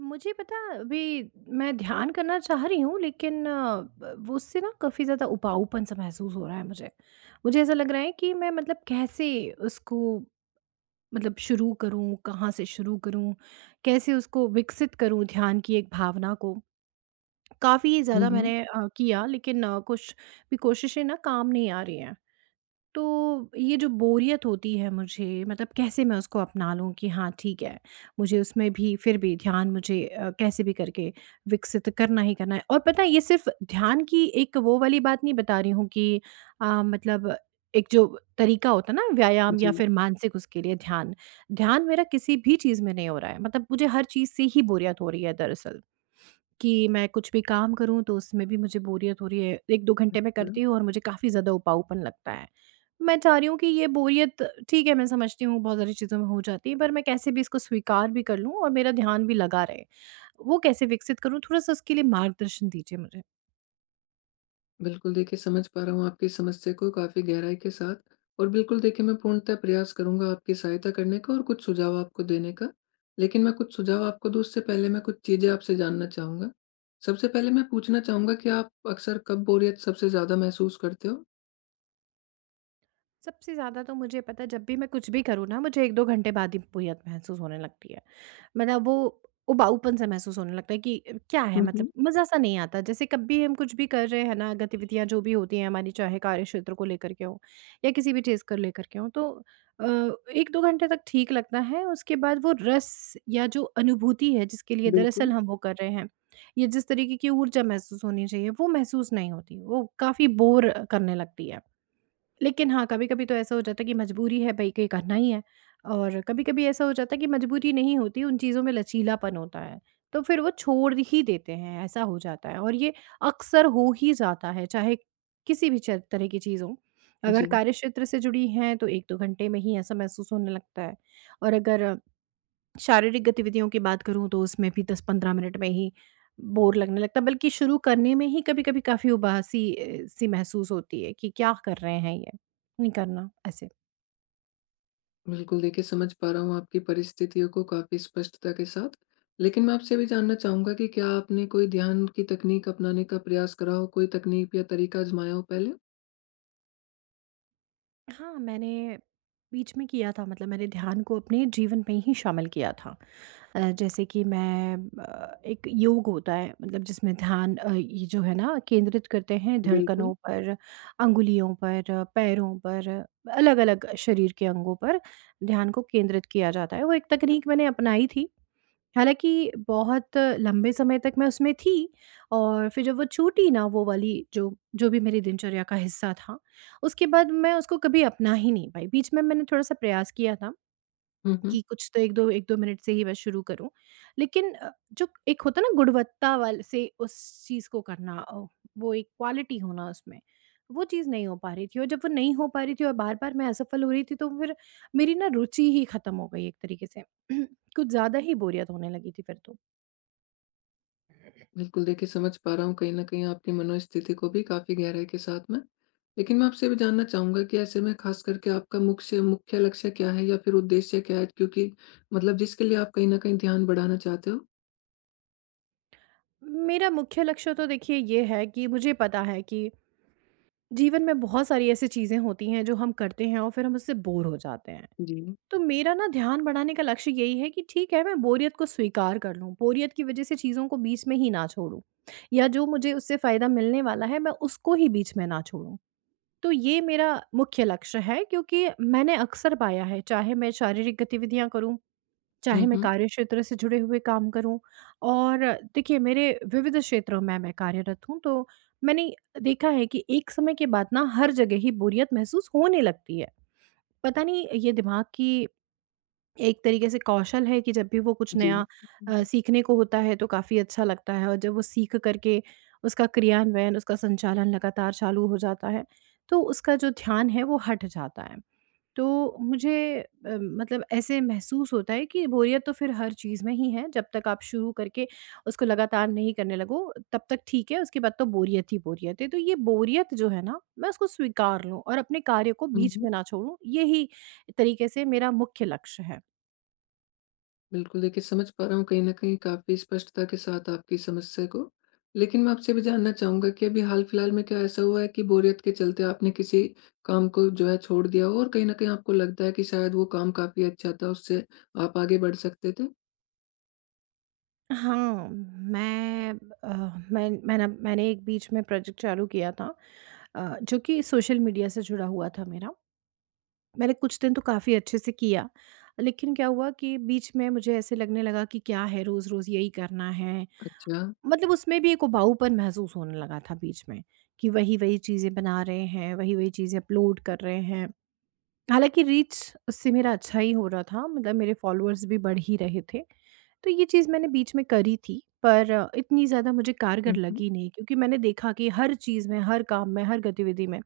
मुझे पता अभी। मैं ध्यान करना चाह रही हूँ लेकिन वो उससे ना काफ़ी ज़्यादा उबाऊपन सा महसूस हो रहा है मुझे। मुझे ऐसा लग रहा है कि मैं मतलब कैसे उसको मतलब शुरू करूँ, कहाँ से शुरू करूँ, कैसे उसको विकसित करूँ ध्यान की एक भावना को। काफ़ी हुँ, ज़्यादा हुँ। मैंने किया लेकिन कुछ भी कोशिशें ना काम नहीं आ रही हैं। तो ये जो बोरियत होती है मुझे, मतलब कैसे मैं उसको अपना लूँ कि हाँ ठीक है, मुझे उसमें भी फिर भी ध्यान मुझे कैसे भी करके विकसित करना ही करना है। और पता है, ये सिर्फ़ ध्यान की एक वो वाली बात नहीं बता रही हूँ कि मतलब एक जो तरीका होता है ना व्यायाम या जी, फिर मानसिक, उसके लिए ध्यान, ध्यान मेरा किसी भी चीज़ में नहीं हो रहा है। मतलब मुझे हर चीज़ से ही बोरियत हो रही है दरअसल। कि मैं कुछ भी काम करूँ तो उसमें भी मुझे बोरियत हो रही है। 1-2 घंटे मैं बिल करती हूँ और मुझे काफ़ी ज़्यादा उबाऊपन लगता है। मैं चाह रही हूँ कि ये बोरियत, ठीक है मैं समझती हूँ बहुत सारी चीज़ों में हो जाती है, पर मैं कैसे भी इसको स्वीकार भी कर लूँ और मेरा ध्यान भी लगा रहे। वो कैसे विकसित करूँ, थोड़ा-सा उसके लिए मार्गदर्शन दीजिए मुझे? बिल्कुल देखिए, समझ पा रहा हूँ आपकी समस्या को काफ़ी गहराई के साथ। और बिल्कुल देखिए, मैं पूर्णतः प्रयास करूँगा आपकी सहायता करने का और कुछ सुझाव आपको देने का। लेकिन मैं कुछ सुझाव आपको दूँ उससे पहले मैं कुछ चीज़ें आपसे जानना चाहूँगा। सबसे पहले मैं पूछना चाहूँगा कि आप अक्सर कब बोरियत सबसे ज़्यादा महसूस करते हो? सबसे ज़्यादा तो मुझे पता है, जब भी मैं कुछ भी करूँ ना मुझे 1-2 घंटे बाद ही बोरियत महसूस होने लगती है। मतलब वो उबाऊपन सा महसूस होने लगता है कि क्या है, हुँ, मतलब हुँ। मज़ा-सा नहीं आता। जैसे कब भी हम कुछ भी कर रहे हैं ना, गतिविधियाँ जो भी होती हैं हमारी, चाहे कार्यक्षेत्र को लेकर के हो या किसी भी चीज़ को लेकर के हो, तो अ, 1-2 घंटे तक ठीक लगता है। उसके बाद वो रस या जो अनुभूति है जिसके लिए बिल्कुल। दरअसल हम वो कर रहे हैं, या जिस तरीके की ऊर्जा महसूस होनी चाहिए वो महसूस नहीं होती। वो काफ़ी बोर करने लगती है। लेकिन हाँ, कभी-कभी तो ऐसा हो जाता है कि मजबूरी है भई कि करना ही है, और कभी-कभी ऐसा हो जाता है कि मजबूरी नहीं होती, उन चीज़ों में लचीलापन होता है, तो फिर वो छोड़ ही देते हैं, ऐसा हो जाता है। और ये अक्सर हो ही जाता है, चाहे किसी भी च तरह की चीज़ हो। अगर जी। कार्यक्षेत्र से जुड़ी हैं, तो 1-2 घंटे में ही ऐसा महसूस होने लगता है, और अगर शारीरिक गतिविधियों की बात करूँ तो उसमें भी 10-15 मिनट में ही बोर लगने लगता है, बल्कि शुरू करने में ही कभी-कभी काफ़ी उबासी सी महसूस होती है कि क्या कर रहे हैं ये? नहीं करना ऐसे। बिल्कुल, देखिए समझ पा रहा हूँ आपकी परिस्थितियों को काफ़ी स्पष्टता के साथ। लेकिन मैं आपसे ये भी जानना चाहूँगा कि क्या आपने कोई ध्यान की तकनीक अपनाने का प्रयास करा हो? कोई तकनीक या तरीका आज़माया हो पहले? हाँ, मैंने बीच में किया था, मतलब मैंने ध्यान को अपने जीवन में ही शामिल किया था। जैसे कि मैं एक योग होता है, मतलब जिसमें ध्यान ये जो है ना केंद्रित करते हैं धड़कनों बिल्कुल। पर, अंगुलियों पर, पैरों पर, अलग-अलग शरीर के अंगों पर ध्यान को केंद्रित किया जाता है। वो एक तकनीक मैंने अपनाई थी। हालाँकि बहुत लंबे समय तक मैं उसमें थी, और फिर जब वो छूटी ना, वो वाली जो जो भी मेरी दिनचर्या का हिस्सा था, उसके बाद मैं उसको कभी अपना ही नहीं पाई। बीच में मैंने थोड़ा-सा प्रयास किया था हुँ, हुँ। कि कुछ तो 1-2 मिनट से ही मैं शुरू करूँ। लेकिन जो एक होता है ना गुणवत्ता वाल से उस चीज़ को करना, वो एक क्वालिटी होना उसमें, वो चीज़ नहीं हो पा रही थी। और जब वो नहीं हो पा रही थी और बार-बार मैं असफल हो रही थी तो फिर मेरी ना रुचि ही ख़त्म हो गई एक तरीके से। कुछ ज़्यादा ही बोरियत होने लगी थी फिर तो। बिल्कुल, देखिए समझ पा रहा हूँ कहीं न कहीं आपकी मनोस्थिति को भी काफ़ी गहराई के साथ मैं। लेकिन मैं आपसे ये भी जानना चाहूँगा कि ऐसे में ख़ास करके आपका मुख्य मुख्य लक्ष्य क्या है या फिर उद्देश्य क्या है? क्योंकि मतलब जिसके लिए आप कहीं न कहीं ध्यान बढ़ाना चाहते हो? मेरा मुख्य लक्ष्य तो देखिए ये है कि मुझे पता है कि जीवन में बहुत सारी ऐसी चीज़ें होती हैं जो हम करते हैं और फिर हम उससे बोर हो जाते हैं। जी। तो मेरा ना ध्यान बढ़ाने का लक्ष्य यही है कि ठीक है, मैं बोरियत को स्वीकार कर लूँ, बोरियत की वजह से चीज़ों को बीच में ही ना छोड़ूँ, या जो मुझे उससे फ़ायदा मिलने वाला है, मैं उसको ही बीच में ना छोड़ूँ। तो ये मेरा मुख्य लक्ष्य है क्योंकि मैंने अक्सर पाया है, चाहे मैं शारीरिक गतिविधियाँ करूँ, चाहे हुँ, मैं हुँ। कार्यक्षेत्र से जुड़े हुए काम करूँ, और देखिए मेरे विविध क्षेत्रों में मैं कार्यरत हूँ, तो मैंने देखा है कि एक समय के बाद ना हर जगह ही बोरियत महसूस होने लगती है। पता नहीं, ये दिमाग की एक तरीके से कौशल है कि जब भी वो कुछ जी। नया सीखने को होता है तो काफ़ी अच्छा लगता है, और जब वो सीख करके उसका क्रियान्वयन, उसका संचालन लगातार चालू हो जाता है, तो उसका जो ध्यान है वो हट जाता है। तो मुझे मतलब ऐसे महसूस होता है कि बोरियत तो फिर हर चीज़ में ही है, जब तक आप शुरू करके उसको लगातार नहीं करने लगो, तब तक ठीक है, उसके बाद तो बोरियत ही बोरियत है। तो ये बोरियत जो है ना, मैं उसको स्वीकार लूँ और अपने कार्य को बीच हम्म। में ना छोड़ूँ, यही तरीके से मेरा मुख्य लक्ष्य है। बिल्कुल, देखिए समझ पा रहा हूँ कहीं न कहीं काफ़ी स्पष्टता के साथ आपकी समस्या को। लेकिन मैं आपसे भी जानना चाहूँगा कि अभी हाल-फिलहाल में क्या ऐसा हुआ है कि बोरियत के चलते आपने किसी काम को जो है छोड़ दिया हो और कहीं न कहीं आपको लगता है कि शायद वो काम काफ़ी अच्छा था, उससे आप आगे बढ़ सकते थे? हाँ, अ, मैंने एक बीच में प्रोजेक्ट चालू किया था, जो कि सोशल मीडिया से जुड़ा हुआ था मेरा। मैंने कुछ दिन तो काफ़ी अच्छे से किया, लेकिन क्या हुआ कि बीच में मुझे ऐसे लगने लगा कि क्या है, रोज़-रोज़ यही करना है। अच्छा। मतलब उसमें भी एक उबाऊपन महसूस होने लगा था बीच में, कि वही-वही चीज़ें बना रहे हैं, वही-वही चीज़ें अपलोड कर रहे हैं। हालाँकि रीच उससे मेरा अच्छा ही हो रहा था, मतलब मेरे फ़ॉलोअर्स भी बढ़ ही रहे थे। तो ये चीज़ मैंने बीच में करी थी, पर इतनी ज़्यादा मुझे कारगर हुँ, हुँ। लगी नहीं क्योंकि मैंने देखा कि हर चीज़ में, हर काम में, हर गतिविधि में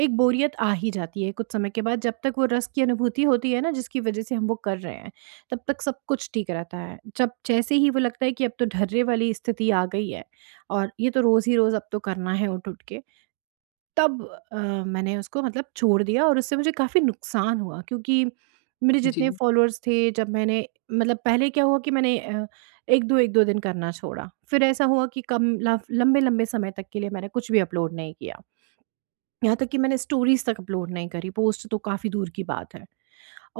एक बोरियत आ ही जाती है कुछ समय के बाद। जब तक वो रस की अनुभूति होती है ना जिसकी वज़ह से हम वो कर रहे हैं, तब तक सब कुछ ठीक रहता है। जब जैसे ही वो लगता है कि अब तो ढर्रे वाली स्थिति आ गई है और ये तो रोज़ ही रोज़ अब तो करना है उठ-उठ के, तब अ, मैंने उसको मतलब छोड़ दिया, और उससे मुझे काफ़ी नुकसान हुआ क्योंकि मेरे जी। जितने फॉलोअर्स थे, जब मैंने, मतलब पहले क्या हुआ कि मैंने 1-2 दिन करना छोड़ा। फिर ऐसा हुआ कि कम लफ लंबे-लंबे समय तक के लिए मैंने कुछ भी अपलोड नहीं किया। यहाँ तक कि मैंने स्टोरीज़ तक अपलोड नहीं करी, पोस्ट तो काफ़ी दूर की बात है।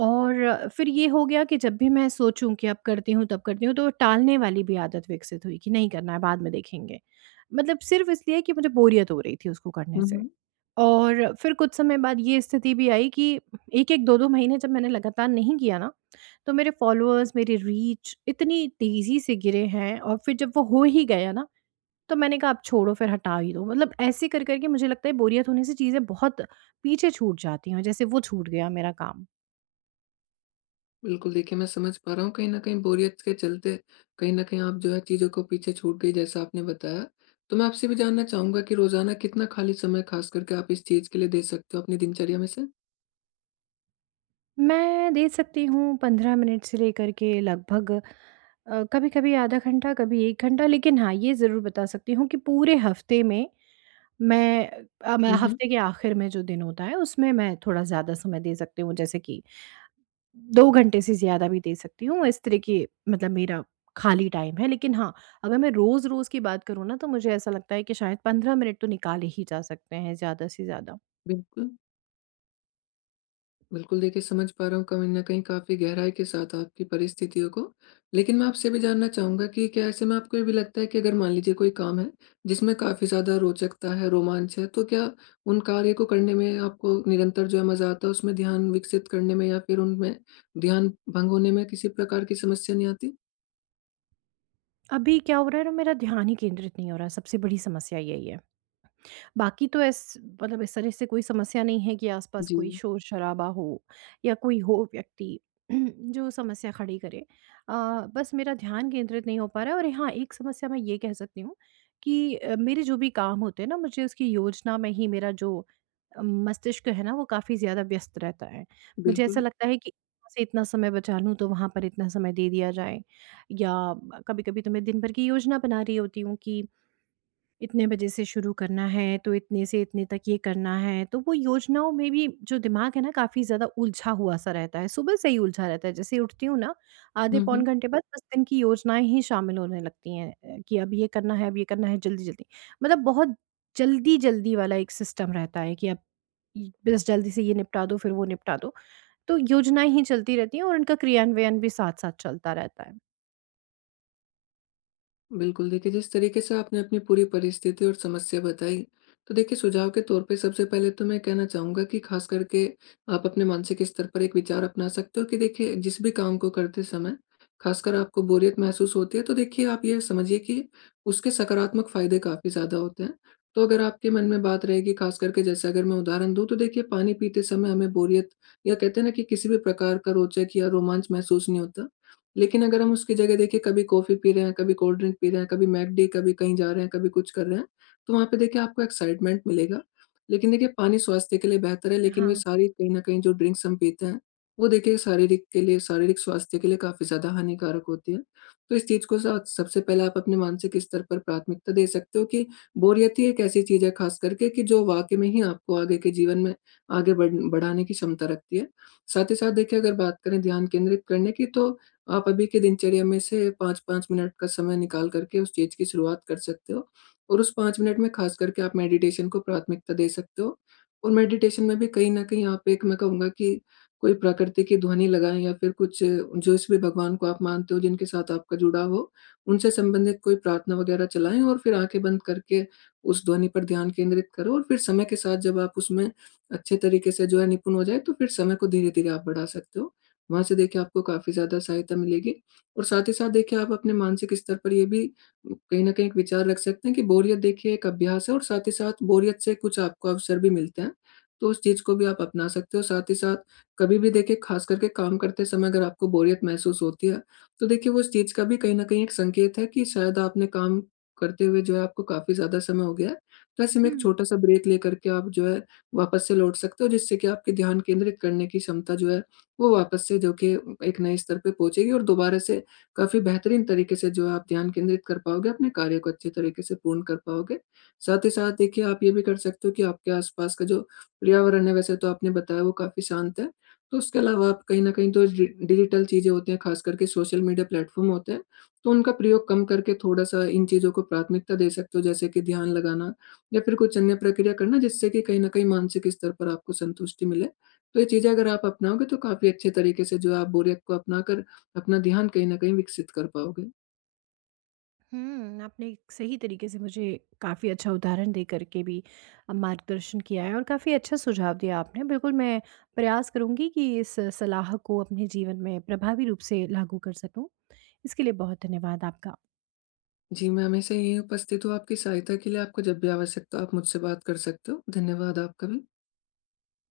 और फिर ये हो गया कि जब भी मैं सोचूँ कि अब करती हूँ, तब करती हूँ, तो टालने वाली भी आदत विकसित हुई कि नहीं करना है, बाद में देखेंगे। मतलब सिर्फ़ इसलिए कि मुझे बोरियत हो रही थी उसको करने हुँ, से। हुँ। और फिर कुछ समय बाद ये स्थिति भी आई कि 1-1, 2-2 महीने जब मैंने लगातार नहीं किया ना, तो मेरे फॉलोअर्स, मेरी रीच इतनी तेज़ी से गिरे हैं, और फिर जब वो हो ही गया ना, तो मैंने कहा अब छोड़ो, फिर हटा ही दो। मतलब ऐसे कर कर के मुझे लगता है बोरियत होने से चीज़ें बहुत पीछे छूट जाती हैं, जैसे वो छूट गया मेरा काम। बिल्कुल, देखिए मैं समझ पा रहा हूँ कहीं न कहीं बोरियत के चलते कहीं न कहीं आप जो है चीज़ों को पीछे छूट गई जैसा आपने बताया। तो मैं आपसे भी जानना चाहूँगा कि रोज़ाना कितना खाली समय ख़ास करके आप इस चीज़ के लिए दे सकते हो अपनी दिनचर्या में से? मैं दे सकती हूँ 15 मिनट से लेकर के लगभग कभी-कभी आधा घंटा, कभी 1 घंटा, लेकिन हाँ, ये ज़रूर बता सकती हूँ कि पूरे हफ्ते में मैं मैं हुँ, हुँ। हफ्ते के आखिर में जो दिन होता है उसमें मैं थोड़ा ज़्यादा समय दे सकती हूँ, जैसे कि 2 घंटे से ज़्यादा भी दे सकती हूँ, इस तरह की मतलब मेरा खाली टाइम है। लेकिन हाँ, अगर मैं रोज़-रोज़ की बात करूँ ना तो मुझे ऐसा लगता है कि शायद 15 मिनट तो निकाले ही जा सकते हैं ज़्यादा से ज़्यादा। बिल्कुल, बिल्कुल देखिए समझ पा रहा हूँ कहीं न कहीं काफ़ी गहराई के साथ आपकी परिस्थितियों को। लेकिन मैं आपसे भी जानना चाहूँगा कि क्या ऐसे में आपको ये भी लगता है कि अगर मान लीजिए कोई काम है, जिसमें काफ़ी ज़्यादा रोचकता है, रोमांच है, तो क्या उन कार्य को करने में आपको निरंतर जो है मज़ा आता है, उसमें ध्यान विकसित करने में या फिर उनमें ध्यान भंग होने में किसी प्रकार की समस्या नहीं आती? अभी क्या हो रहा है ना, मेरा ध्यान ही केंद्रित नहीं हो रहा, सबसे बड़ी समस्या यही है। बाकी तो इस मतलब इस तरह से कोई समस्या नहीं है कि आसपास कोई जी, शोर-शराबा हो या कोई हो व्यक्ति जो समस्या खड़ी करे। अ, बस मेरा ध्यान केंद्रित नहीं हो पा रहा है, और हाँ, एक समस्या मैं ये कह सकती हूँ कि मेरे जो भी काम होते हैं ना, मुझे उसकी योजना में ही मेरा जो मस्तिष्क है ना, वो काफ़ी ज़्यादा व्यस्त रहता है। मुझे ऐसा बिल्कुल। लगता है कि यहाँ से इतना समय बचा लूँ, तो वहाँ पर इतना समय दे दिया जाए, या कभी-कभी तो मैं दिन भर की योजना बना रही होती हूँ कि इतने बजे से शुरू करना है, तो इतने से इतने तक ये करना है। तो वो योजनाओं में भी जो दिमाग है ना काफ़ी ज़्यादा उलझा हुआ सा रहता है, सुबह से ही उलझा रहता है, जैसे ही उठती हूँ ना आधे हुँ, पौन हुँ। घंटे बाद बस दिन की योजनाएं ही शामिल होने लगती हैं, कि अब ये करना है, अब ये करना है जल्दी जल्दी। मतलब बहुत जल्दी जल्दी वाला एक सिस्टम रहता है कि अब बस जल्दी से ये निपटा दो फिर वो निपटा दो। तो योजनाएं ही चलती रहती हैं और उनका क्रियान्वयन भी साथ साथ चलता रहता है। बिल्कुल, देखिए जिस तरीके से आपने अपनी पूरी परिस्थिति और समस्या बताई, तो देखिए सुझाव के तौर पे सबसे पहले तो मैं कहना चाहूँगा कि ख़ास करके आप अपने मानसिक स्तर पर एक विचार अपना सकते हो कि देखिए जिस भी काम को करते समय, ख़ासकर आपको बोरियत महसूस होती है, तो देखिए आप ये समझिए कि उसके सकारात्मक फ़ायदे काफ़ी ज़्यादा होते हैं। तो अगर आपके मन में बात रहेगी ख़ास करके, जैसे अगर मैं उदाहरण दूँ तो देखिए पानी पीते समय हमें बोरियत या कहते हैं ना कि किसी भी प्रकार का रोचक या रोमांच महसूस नहीं होता। लेकिन अगर हम उसकी जगह देखिए कभी कॉफ़ी पी रहे हैं, कभी कोल्ड ड्रिंक पी रहे हैं, कभी मैकडी, कभी कहीं जा रहे हैं, कभी कुछ कर रहे हैं, तो वहाँ पे देखिए आपको एक्साइटमेंट मिलेगा। लेकिन देखिए पानी स्वास्थ्य के लिए बेहतर है, लेकिन वे हाँ। सारी कहीं न कहीं जो ड्रिंक्स हम पीते हैं, वो देखिए शारीरिक स्वास्थ्य के लिए काफ़ी ज़्यादा हानिकारक होती है। तो इस चीज़ को साथ सबसे पहले आप अपने मानसिक स्तर पर प्राथमिकता दे सकते हो कि बोरियत ही एक ऐसी चीज़ है ख़ास करके, कि जो वाक़ई में ही आपको आगे के जीवन में आगे बढ़ाने की क्षमता रखती है। साथ ही साथ देखिए अगर बात करें ध्यान केंद्रित करने की, तो आप अभी के दिनचर्या में से 5-5 मिनट का समय निकाल करके उस चीज़ की शुरुआत कर सकते हो और उस 5 मिनट में खास करके आप मेडिटेशन को प्राथमिकता दे सकते हो। और मेडिटेशन में भी कहीं न कहीं आप एक, मैं कहूँगा कि कोई प्रकृति की ध्वनि लगाएँ या फिर कुछ जिस भी भगवान को आप मानते हो, जिनके साथ आपका जुड़ाव हो, उनसे संबंधित कोई प्रार्थना वगैरह चलाएँ और फिर आँखें बंद करके उस ध्वनि पर ध्यान केंद्रित करो और फिर समय के साथ जब आप उसमें अच्छे तरीके से जो है निपुण हो जाएँ, तो फिर समय को धीरे-धीरे आप बढ़ा सकते हो। वहाँ से देखिए आपको काफ़ी ज़्यादा सहायता मिलेगी। और साथ ही साथ देखिए आप अपने मानसिक स्तर पर ये भी कहीं न कहीं एक विचार रख सकते हैं कि बोरियत देखिए एक अभ्यास है और साथ ही साथ बोरियत से कुछ आपको अवसर भी मिलते हैं। तो उस चीज़ को भी आप अपना सकते हो, साथ ही साथ कभी भी देखिए ख़ास करके काम करते समय अगर आपको बोरियत महसूस होती है, तो देखिए वो उस चीज़ का भी कहीं न कहीं एक संकेत है कि शायद आपने काम करते हुए जो है आपको काफ़ी ज़्यादा समय हो गया है। तो ऐसे में एक हम्म। छोटा-सा ब्रेक लेकर के आप जो है वापस से लौट सकते हो, जिससे कि आपके ध्यान केंद्रित करने की क्षमता जो है वो वापस से जो कि एक नए स्तर पे पहुँचेगी और दोबारा से काफ़ी बेहतरीन तरीके से जो है आप ध्यान केंद्रित कर पाओगे, अपने कार्य को अच्छे तरीके से पूर्ण कर पाओगे। साथ ही साथ देखिए आप ये भी कर सकते हो कि आपके आस-पास का जो पर्यावरण है, वैसे तो आपने बताया वो काफ़ी शांत है। तो उसके अलावा आप कहीं न कहीं, तो डि डिजिटल चीज़ें होती हैं, ख़ास करके सोशल मीडिया प्लेटफ़ॉर्म होते हैं, तो उनका प्रयोग कम करके थोड़ा-सा इन चीज़ों को प्राथमिकता दे सकते हो, जैसे कि ध्यान लगाना या फिर कुछ अन्य प्रक्रिया करना, जिससे कि कहीं न कहीं मानसिक स्तर पर आपको संतुष्टि मिले। तो ये चीज़ें अगर आप अपनाओगे तो काफ़ी अच्छे तरीके से जो है आप बोरियत को अपनाकर अपना ध्यान कहीं न कहीं विकसित कर पाओगे। हुँ, आपने एक सही तरीके से मुझे काफ़ी अच्छा उदाहरण दे कर के भी मार्गदर्शन किया है और काफ़ी अच्छा सुझाव दिया आपने। बिल्कुल मैं प्रयास करूँगी कि इस सलाह को अपने जीवन में प्रभावी रूप से लागू कर सकूँ। इसके लिए बहुत धन्यवाद आपका। जी, मैं हमेशा यहीं उपस्थित हूँ आपकी सहायता के लिए, आपको जब भी आवश्यकता हो आप मुझसे बात कर सकते हो। धन्यवाद आपका भी।